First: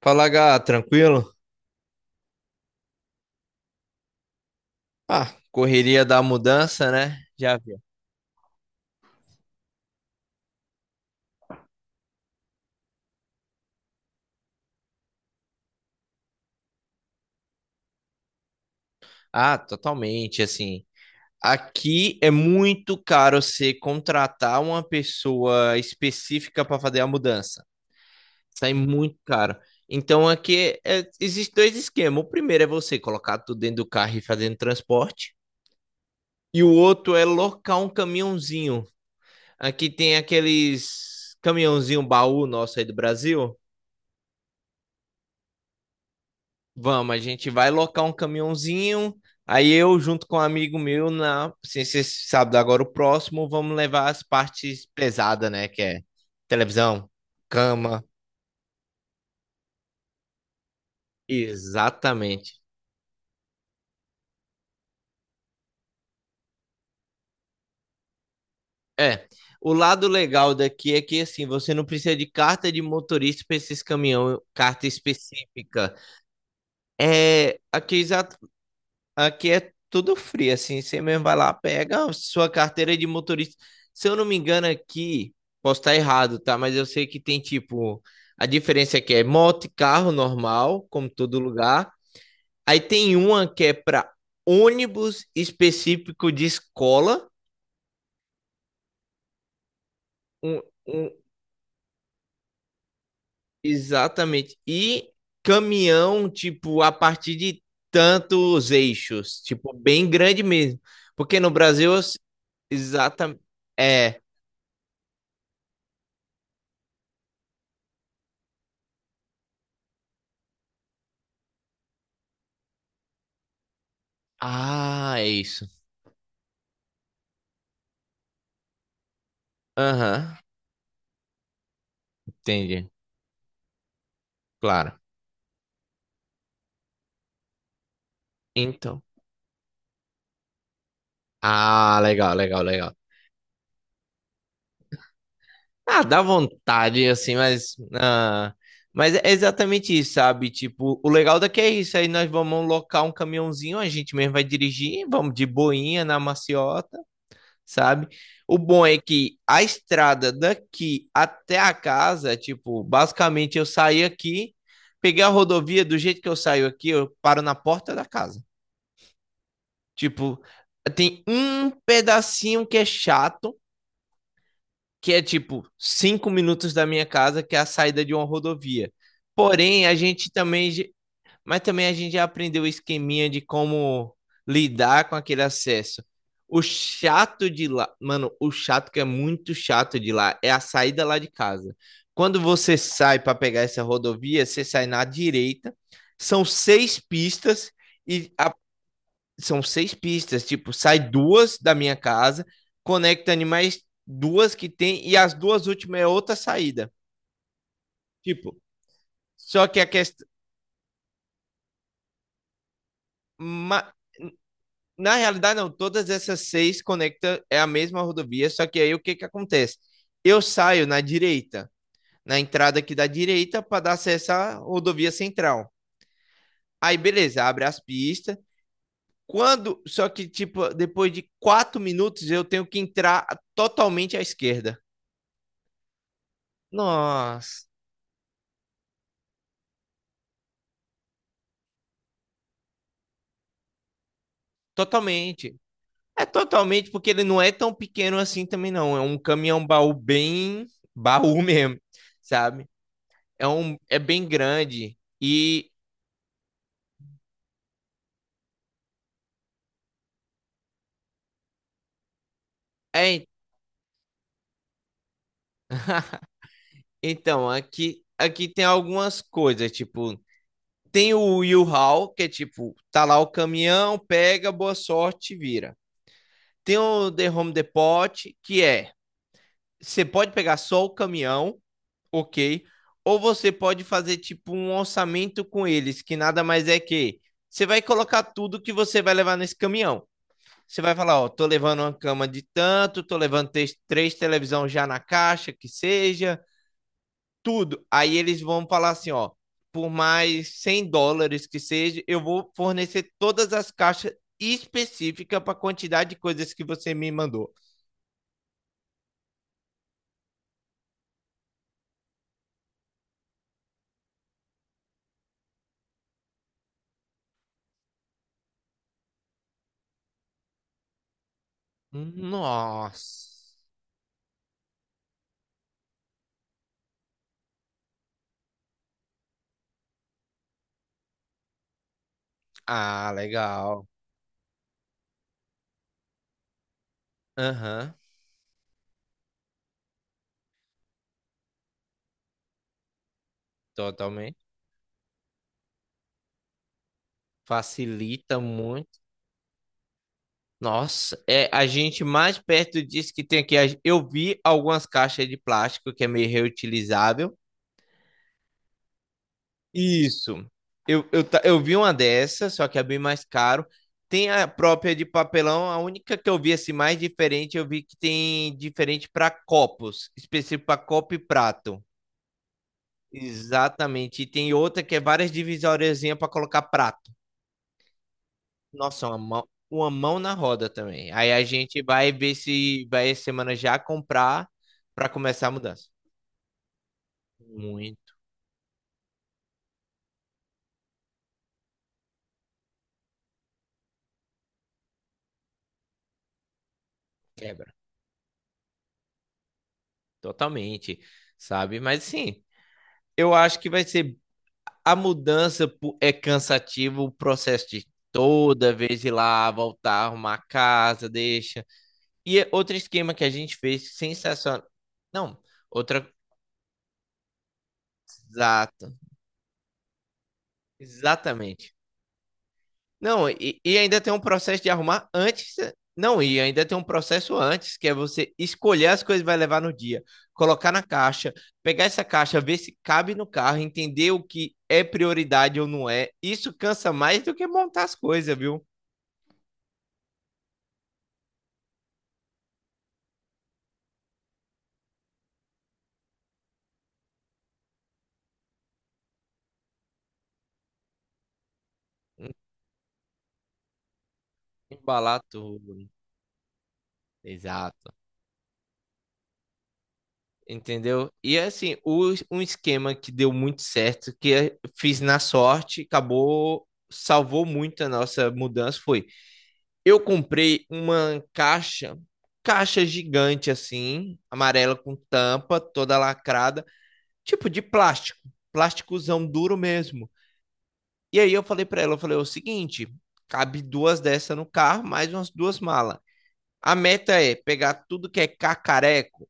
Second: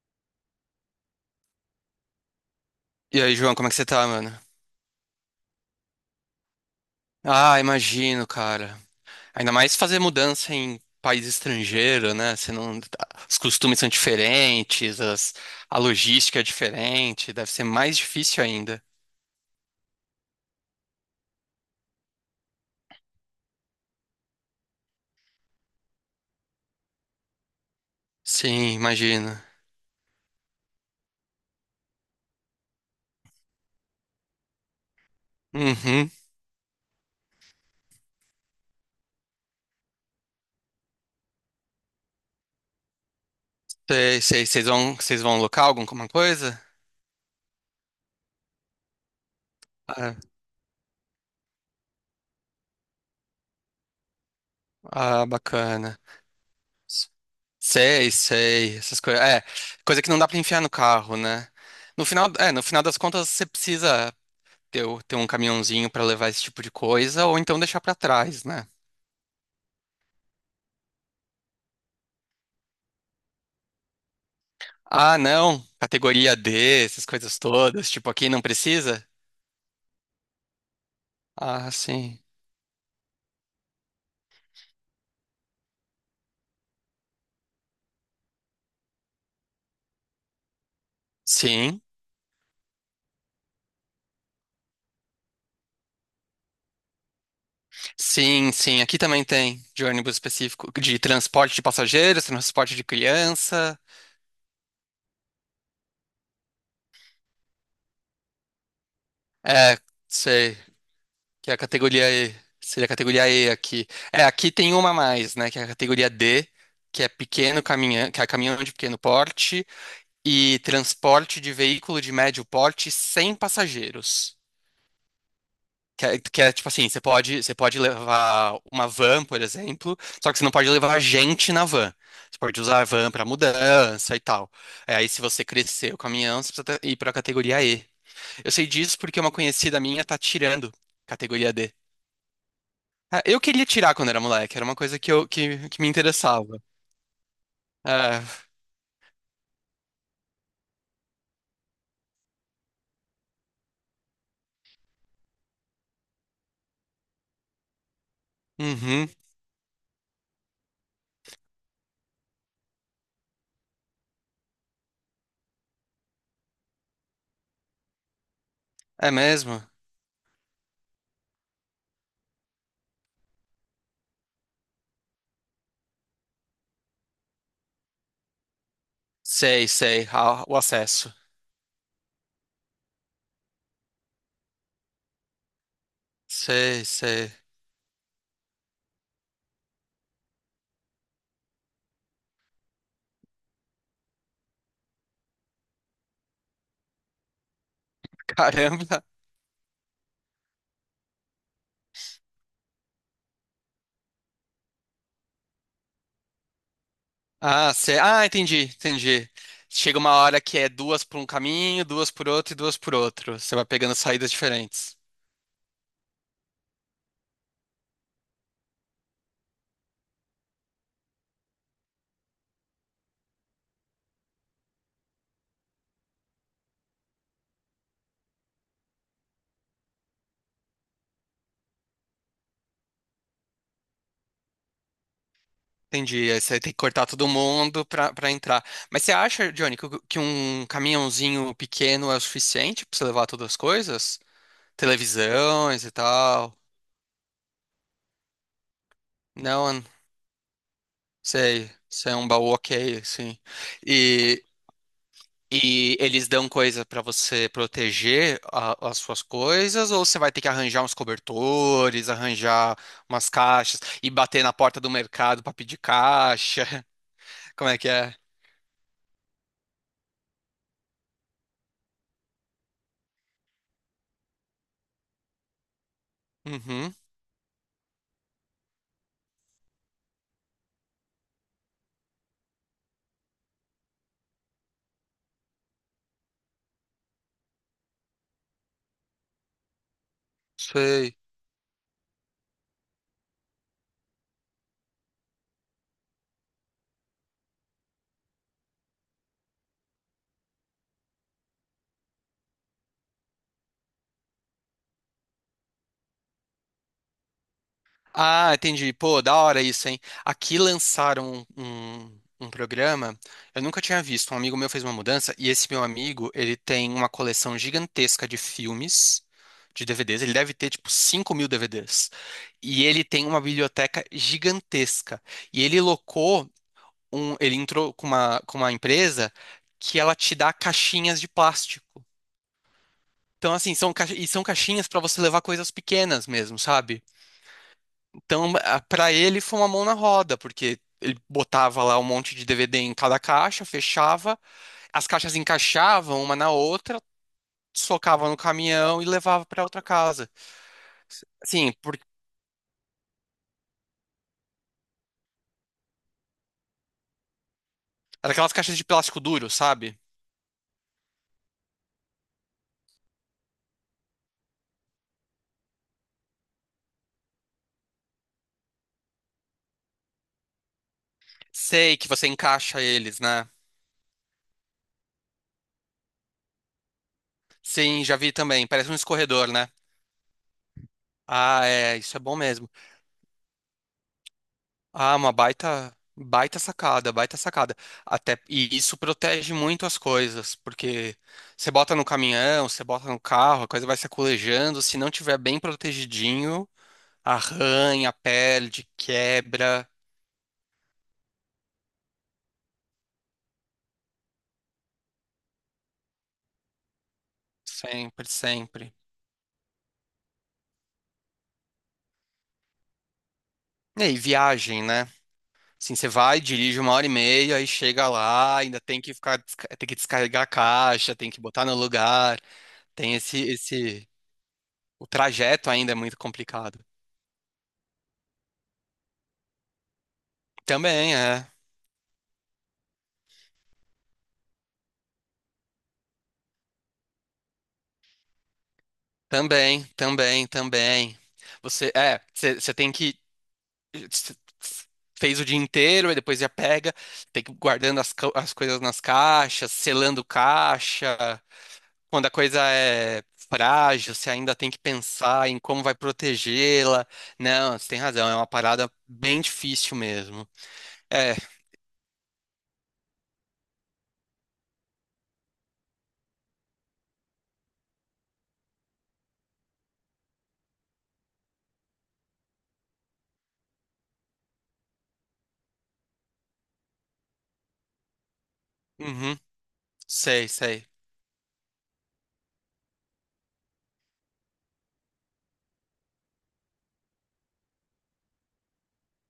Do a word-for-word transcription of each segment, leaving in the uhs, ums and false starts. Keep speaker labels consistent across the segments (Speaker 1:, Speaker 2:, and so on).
Speaker 1: Fala, Gá, tranquilo?
Speaker 2: E aí, João, como é que você tá, mano?
Speaker 1: Ah, correria da mudança, né? Já
Speaker 2: Ah,
Speaker 1: viu.
Speaker 2: imagino, cara. Ainda mais fazer mudança em país estrangeiro, né? Você não... Os costumes são diferentes, as- a logística é diferente, deve ser mais difícil ainda.
Speaker 1: Ah, totalmente, assim. Aqui é muito caro você contratar uma pessoa específica para fazer a mudança.
Speaker 2: Sim,
Speaker 1: Sai muito
Speaker 2: imagino.
Speaker 1: caro. Então aqui é, existem dois esquemas. O primeiro é você colocar tudo dentro do carro e fazendo transporte.
Speaker 2: Uhum.
Speaker 1: E o outro é locar um caminhãozinho. Aqui tem aqueles caminhãozinho baú nosso aí do Brasil.
Speaker 2: Sei, sei. Vocês vão, vocês vão alocar alguma coisa?
Speaker 1: Vamos, a gente vai locar um caminhãozinho. Aí eu,
Speaker 2: Ah,
Speaker 1: junto com um amigo meu, na ciência sábado agora o próximo, vamos levar as partes
Speaker 2: ah,
Speaker 1: pesadas, né? Que
Speaker 2: bacana.
Speaker 1: é televisão, cama.
Speaker 2: Sei, sei, essas coisas. É, coisa que não dá pra enfiar no carro, né? No final, é,
Speaker 1: Exatamente.
Speaker 2: no final das contas, você precisa ter, o- ter um caminhãozinho para levar esse tipo de coisa, ou então deixar para trás, né?
Speaker 1: É. O lado legal daqui é que assim, você não precisa de carta de motorista para esses caminhão, carta
Speaker 2: Ah, não,
Speaker 1: específica.
Speaker 2: categoria D, essas coisas
Speaker 1: É
Speaker 2: todas,
Speaker 1: aqui
Speaker 2: tipo, aqui
Speaker 1: at-
Speaker 2: não precisa?
Speaker 1: Aqui é tudo frio, assim. Você mesmo vai lá,
Speaker 2: Ah,
Speaker 1: pega a
Speaker 2: sim.
Speaker 1: sua carteira de motorista. Se eu não me engano aqui, posso estar errado, tá? Mas eu sei que tem tipo. A diferença aqui é moto e carro normal, como todo
Speaker 2: Sim,
Speaker 1: lugar. Aí tem uma que é para ônibus específico de escola.
Speaker 2: sim, sim, aqui também tem de ônibus
Speaker 1: Um,
Speaker 2: específico, de
Speaker 1: um-
Speaker 2: transporte de passageiros, transporte de criança,
Speaker 1: Exatamente. E caminhão, tipo, a partir de tantos eixos. Tipo,
Speaker 2: é,
Speaker 1: bem grande
Speaker 2: sei,
Speaker 1: mesmo. Porque no
Speaker 2: que é a
Speaker 1: Brasil, eu-
Speaker 2: categoria E, seria a categoria
Speaker 1: Exatamente.
Speaker 2: E aqui.
Speaker 1: É.
Speaker 2: É, aqui tem uma a mais, né, que é a categoria D, que é pequeno caminhão, que é caminhão de pequeno porte, e transporte de veículo de médio porte sem passageiros.
Speaker 1: Ah, é isso.
Speaker 2: Que é, que é, tipo assim, você pode, você pode levar uma van, por exemplo, só
Speaker 1: Aham,
Speaker 2: que você não pode levar gente na van. Você pode usar a
Speaker 1: entendi.
Speaker 2: van para mudança e tal. É,
Speaker 1: Claro.
Speaker 2: aí, se você crescer o caminhão, você precisa ir para a categoria E. Eu sei disso
Speaker 1: Então.
Speaker 2: porque uma conhecida minha tá tirando categoria D.
Speaker 1: Ah, legal, legal, legal.
Speaker 2: Ah, eu queria tirar quando era moleque, era uma coisa que, eu, que, que me
Speaker 1: Ah, dá
Speaker 2: interessava.
Speaker 1: vontade, assim, mas.
Speaker 2: É,
Speaker 1: Ah, mas é exatamente isso, sabe? Tipo, o legal daqui é isso. Aí nós vamos locar um caminhãozinho, a gente mesmo vai dirigir, vamos de boinha na maciota, sabe? O bom é
Speaker 2: uhum,
Speaker 1: que a estrada daqui até a casa, tipo, basicamente eu saí aqui, peguei a rodovia, do jeito que eu saio aqui, eu paro na porta da casa.
Speaker 2: é mesmo?
Speaker 1: Tipo, tem um pedacinho que é chato, que é tipo cinco minutos da minha casa, que é a saída de uma rodovia.
Speaker 2: Sei,
Speaker 1: Porém, a
Speaker 2: sei,
Speaker 1: gente
Speaker 2: ah, o
Speaker 1: também, j-
Speaker 2: acesso.
Speaker 1: mas também a gente já aprendeu o esqueminha de como lidar com aquele acesso. O
Speaker 2: Sei, sei.
Speaker 1: chato de lá, mano, o chato que é muito chato de lá é a saída lá de casa. Quando você sai para pegar essa rodovia, você sai na direita, são seis pistas e a
Speaker 2: Caramba.
Speaker 1: são seis pistas, tipo, sai duas da minha casa, conecta animais duas que tem, e as duas últimas é outra saída.
Speaker 2: Ah, cê... ah,
Speaker 1: Tipo,
Speaker 2: entendi, entendi.
Speaker 1: só que a
Speaker 2: Chega uma
Speaker 1: questão.
Speaker 2: hora que é duas por um caminho, duas por outro e duas por outro. Você vai pegando saídas diferentes.
Speaker 1: Na realidade, não, todas essas seis conectam, é a mesma rodovia, só que aí o que que acontece? Eu saio na direita, na entrada aqui da direita, para dar acesso à rodovia central. Aí, beleza, abre as pistas. Quando, só que, tipo, depois de quatro minutos, eu tenho que entrar totalmente à esquerda.
Speaker 2: Entendi. Aí você tem que cortar todo
Speaker 1: Nossa.
Speaker 2: mundo pra, pra entrar. Mas você acha, Johnny, que, que um caminhãozinho pequeno é o suficiente pra você levar todas as coisas?
Speaker 1: Totalmente.
Speaker 2: Televisões e
Speaker 1: É
Speaker 2: tal?
Speaker 1: totalmente porque ele não é tão pequeno assim também, não. É um caminhão
Speaker 2: Não,
Speaker 1: baú bem baú
Speaker 2: sei.
Speaker 1: mesmo,
Speaker 2: Isso é um baú
Speaker 1: sabe?
Speaker 2: ok, assim.
Speaker 1: É um é bem grande e
Speaker 2: E eles dão coisa pra você proteger a- as suas coisas, ou você vai ter que arranjar uns cobertores, arranjar
Speaker 1: é
Speaker 2: umas caixas e bater na porta do mercado pra pedir caixa?
Speaker 1: então
Speaker 2: Como é que
Speaker 1: aqui
Speaker 2: é?
Speaker 1: aqui tem algumas coisas, tipo, tem o U-Haul, que é tipo, tá lá o caminhão, pega, boa sorte, vira. Tem
Speaker 2: Uhum,
Speaker 1: o The Home Depot, que é, você pode pegar só o caminhão ok. Ou você pode fazer tipo um orçamento com eles, que nada mais é que você vai colocar tudo que você vai levar nesse caminhão. Você vai
Speaker 2: sei.
Speaker 1: falar, ó, tô levando uma cama de tanto, tô levando três, três televisão já na caixa, que seja, tudo. Aí eles vão falar assim, ó, por mais cem dólares que seja, eu vou fornecer todas as caixas específicas para a quantidade de coisas que você me mandou.
Speaker 2: Ah, entendi. Pô, da hora isso, hein? Aqui lançaram um, um um programa, eu nunca tinha visto. Um amigo meu fez uma mudança e esse meu amigo, ele tem uma coleção gigantesca de filmes, de D V Ds. Ele deve ter, tipo, cinco mil D V Ds. E ele tem uma
Speaker 1: Nossa.
Speaker 2: biblioteca gigantesca. E ele locou um, ele entrou com uma, com uma empresa que ela te dá caixinhas de plástico.
Speaker 1: Ah,
Speaker 2: Então, assim,
Speaker 1: legal.
Speaker 2: são, caixa- e são caixinhas para você levar coisas pequenas mesmo, sabe?
Speaker 1: Aham,
Speaker 2: Então, para ele foi uma mão na roda, porque ele botava lá um monte de D V D em cada caixa,
Speaker 1: totalmente.
Speaker 2: fechava, as caixas encaixavam uma na outra, socava no
Speaker 1: Facilita muito.
Speaker 2: caminhão e levava para outra casa.
Speaker 1: Nossa, é a
Speaker 2: Assim, por...
Speaker 1: gente mais perto disso que tem aqui. A- Eu vi algumas caixas de plástico que é meio reutilizável.
Speaker 2: era aquelas caixas de plástico duro, sabe?
Speaker 1: Isso. Eu, eu, ta- eu vi uma dessa, só que é bem mais caro. Tem a própria de papelão, a única que eu vi assim mais diferente, eu vi que tem diferente para copos, específico para copo e prato.
Speaker 2: Sei que você encaixa eles, né?
Speaker 1: Exatamente. E tem outra que é várias divisóriazinhas para colocar prato.
Speaker 2: Sim, já vi também, parece um
Speaker 1: Nossa, uma mão,
Speaker 2: escorredor, né?
Speaker 1: uma mão na roda também. Aí a
Speaker 2: Ah,
Speaker 1: gente
Speaker 2: é,
Speaker 1: vai
Speaker 2: isso é
Speaker 1: ver
Speaker 2: bom mesmo.
Speaker 1: se vai essa semana já comprar para
Speaker 2: Ah, uma
Speaker 1: começar a mudança.
Speaker 2: baita, baita sacada, baita sacada.
Speaker 1: Muito
Speaker 2: Até, e isso protege muito as coisas, porque você bota no caminhão, você bota no carro, a coisa vai se aculejando. Se não tiver bem protegidinho,
Speaker 1: quebra,
Speaker 2: arranha, perde, quebra,
Speaker 1: totalmente, sabe? Mas sim, eu acho que vai ser a mudança pu- é cansativo o processo de
Speaker 2: sempre,
Speaker 1: toda
Speaker 2: sempre.
Speaker 1: vez ir lá, voltar, arrumar a casa, deixa. E é outro esquema que a gente fez
Speaker 2: E aí,
Speaker 1: sensacional.
Speaker 2: viagem, né?
Speaker 1: Não,
Speaker 2: Assim,
Speaker 1: outra
Speaker 2: você vai, dirige uma hora e meia, aí chega lá, ainda
Speaker 1: exato,
Speaker 2: tem que ficar, desca- tem que descarregar a caixa, tem que botar no
Speaker 1: exatamente.
Speaker 2: lugar, tem
Speaker 1: Não,
Speaker 2: esse,
Speaker 1: e, e ainda
Speaker 2: esse,
Speaker 1: tem um processo de
Speaker 2: o
Speaker 1: arrumar antes.
Speaker 2: trajeto ainda é muito
Speaker 1: Não, e ainda tem um
Speaker 2: complicado.
Speaker 1: processo antes, que é você escolher as coisas que vai levar no dia, colocar na
Speaker 2: Também,
Speaker 1: caixa,
Speaker 2: é.
Speaker 1: pegar essa caixa, ver se cabe no carro, entender o que é prioridade ou não é. Isso cansa mais do que montar as coisas, viu?
Speaker 2: Também, também, também. Você, é, você você tem que você fez o dia inteiro e depois já pega, tem que ir guardando as, co- as coisas nas caixas, selando caixa. Quando a coisa é frágil, você ainda tem que
Speaker 1: Embalar
Speaker 2: pensar em
Speaker 1: tudo.
Speaker 2: como vai protegê-la. Não, você
Speaker 1: Exato.
Speaker 2: tem razão, é uma parada bem difícil mesmo.
Speaker 1: Entendeu?
Speaker 2: É,
Speaker 1: E é assim, o, um esquema que deu muito certo, que eu fiz na sorte, acabou, salvou muito a nossa mudança, foi. Eu comprei uma caixa, caixa gigante assim, amarela com tampa, toda lacrada, tipo de plástico, plásticozão
Speaker 2: uhum,
Speaker 1: duro mesmo.
Speaker 2: sei, sei.
Speaker 1: E aí eu falei pra ela, eu falei o seguinte, cabe duas dessas no carro, mais umas duas malas. A meta é pegar tudo que é cacareco,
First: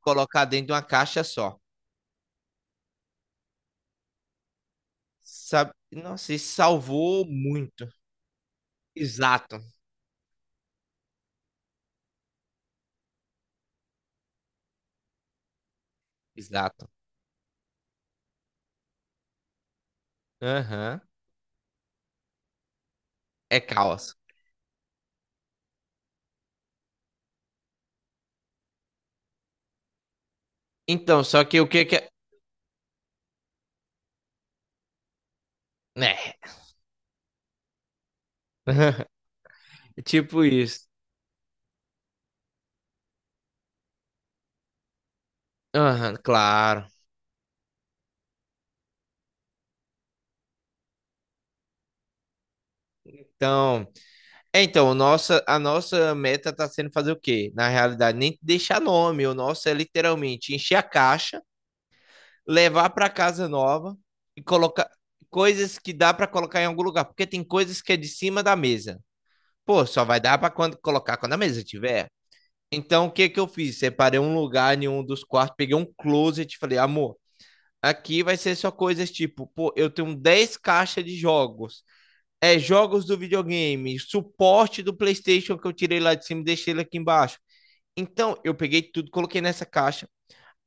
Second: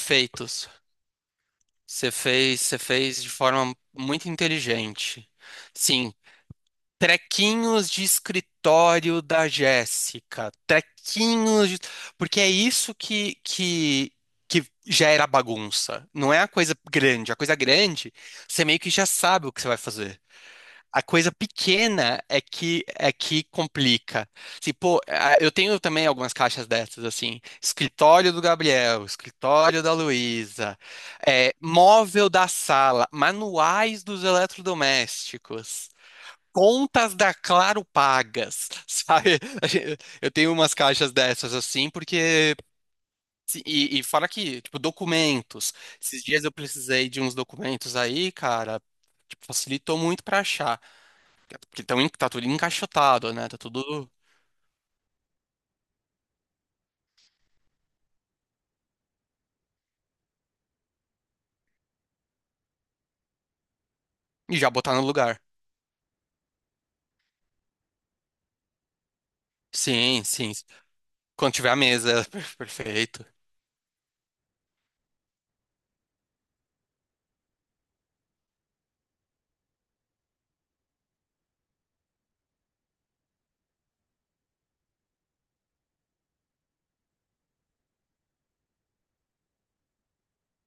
Speaker 1: colocar dentro de uma caixa só.
Speaker 2: Você fez, você fez de forma muito inteligente.
Speaker 1: Sabe?
Speaker 2: Sim,
Speaker 1: Nossa, isso salvou muito.
Speaker 2: trequinhos de escritório da
Speaker 1: Exato,
Speaker 2: Jéssica. Trequinhos de... Porque é isso que, que, que gera bagunça. Não é a coisa
Speaker 1: exato.
Speaker 2: grande. A coisa grande, você meio que já sabe o que você vai fazer.
Speaker 1: Aham.
Speaker 2: A coisa pequena é que é que
Speaker 1: É caos.
Speaker 2: complica. Se, pô, a- eu tenho também algumas caixas dessas, assim. Escritório do Gabriel, escritório da Luísa,
Speaker 1: Então, só
Speaker 2: é,
Speaker 1: que o que que é,
Speaker 2: móvel da sala, manuais dos eletrodomésticos.
Speaker 1: né?
Speaker 2: Contas da Claro pagas, sabe?
Speaker 1: É
Speaker 2: Eu
Speaker 1: tipo
Speaker 2: tenho umas
Speaker 1: isso.
Speaker 2: caixas dessas assim, porque se- E, e fora que, tipo, documentos.
Speaker 1: Aham,
Speaker 2: Esses dias eu
Speaker 1: claro.
Speaker 2: precisei de uns documentos aí, cara. Tipo, facilitou muito pra achar. Porque tão, en- tá tudo encaixotado, né? Tá
Speaker 1: Então,
Speaker 2: tudo.
Speaker 1: é, então, nossa, a nossa meta tá sendo fazer o quê? Na realidade, nem deixar nome. O nosso é literalmente encher a caixa, levar para casa nova e
Speaker 2: E já
Speaker 1: colocar
Speaker 2: botar no lugar.
Speaker 1: coisas que dá para colocar em algum lugar, porque tem coisas que é de cima da mesa. Pô, só vai
Speaker 2: Sim,
Speaker 1: dar para
Speaker 2: sim.
Speaker 1: quando colocar quando a
Speaker 2: Quando
Speaker 1: mesa
Speaker 2: tiver a
Speaker 1: tiver.
Speaker 2: mesa, per-
Speaker 1: Então, o
Speaker 2: perfeito.
Speaker 1: que que eu fiz? Separei um lugar em um dos quartos, peguei um closet e falei, amor, aqui vai ser só coisas tipo, pô, eu tenho dez caixas de jogos. É, jogos do videogame, suporte do PlayStation que eu tirei lá de cima e deixei ele aqui embaixo. Então, eu peguei tudo, coloquei nessa caixa,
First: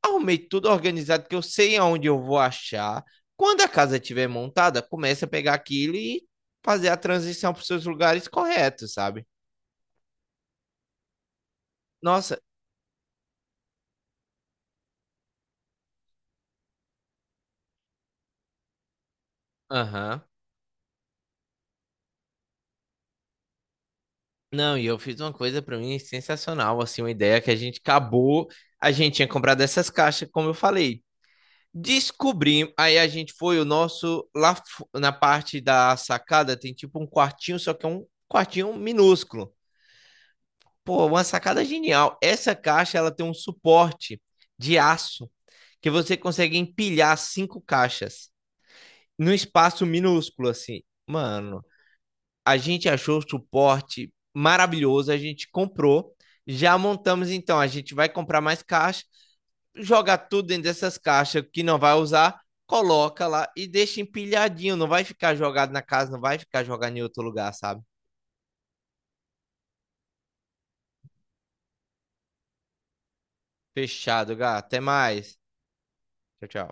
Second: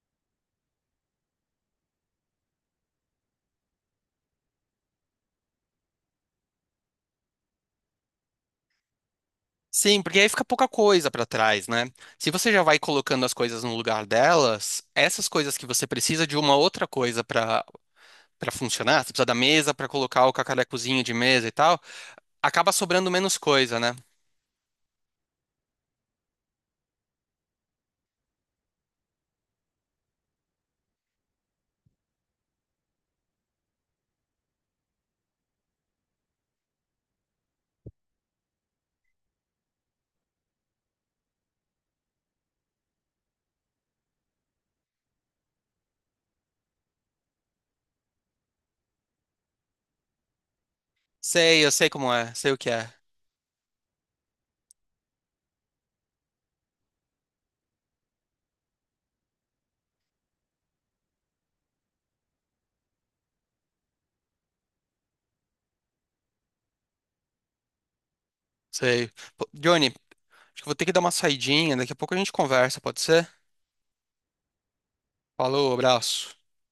Speaker 1: arrumei tudo organizado, que eu sei aonde eu vou achar. Quando a casa estiver montada, começa a pegar aquilo e fazer a transição para os seus lugares corretos, sabe?
Speaker 2: Sim, porque aí fica pouca coisa pra trás, né? Se
Speaker 1: Nossa,
Speaker 2: você já vai colocando as coisas no lugar delas, essas coisas que você precisa de uma outra coisa pra para funcionar, você precisa da mesa para
Speaker 1: aham.
Speaker 2: colocar o cacarecozinho de mesa e tal, acaba sobrando menos coisa, né?
Speaker 1: Não, e eu fiz uma coisa para mim sensacional, assim, uma ideia que a gente acabou, a gente tinha comprado essas caixas, como eu falei, descobrimos, aí a gente foi, o nosso, lá na parte da sacada tem tipo um quartinho, só que é um quartinho minúsculo. Pô, uma sacada genial. Essa caixa, ela tem um suporte de aço que você consegue empilhar cinco caixas num espaço minúsculo, assim.
Speaker 2: Sei,
Speaker 1: Mano,
Speaker 2: eu sei como é, sei
Speaker 1: a
Speaker 2: o que
Speaker 1: gente
Speaker 2: é,
Speaker 1: achou o suporte maravilhoso, a gente comprou, já montamos então, a gente vai comprar mais caixa jogar tudo dentro dessas caixas que não vai usar, coloca lá e deixa empilhadinho. Não vai ficar jogado na casa, não vai ficar jogado em outro lugar, sabe?
Speaker 2: sei. Pô, Johnny, acho que eu vou ter que dar uma saidinha, daqui a pouco a gente conversa, pode ser?
Speaker 1: Fechado, gato. Até mais.
Speaker 2: Falou, abraço.
Speaker 1: Tchau, tchau.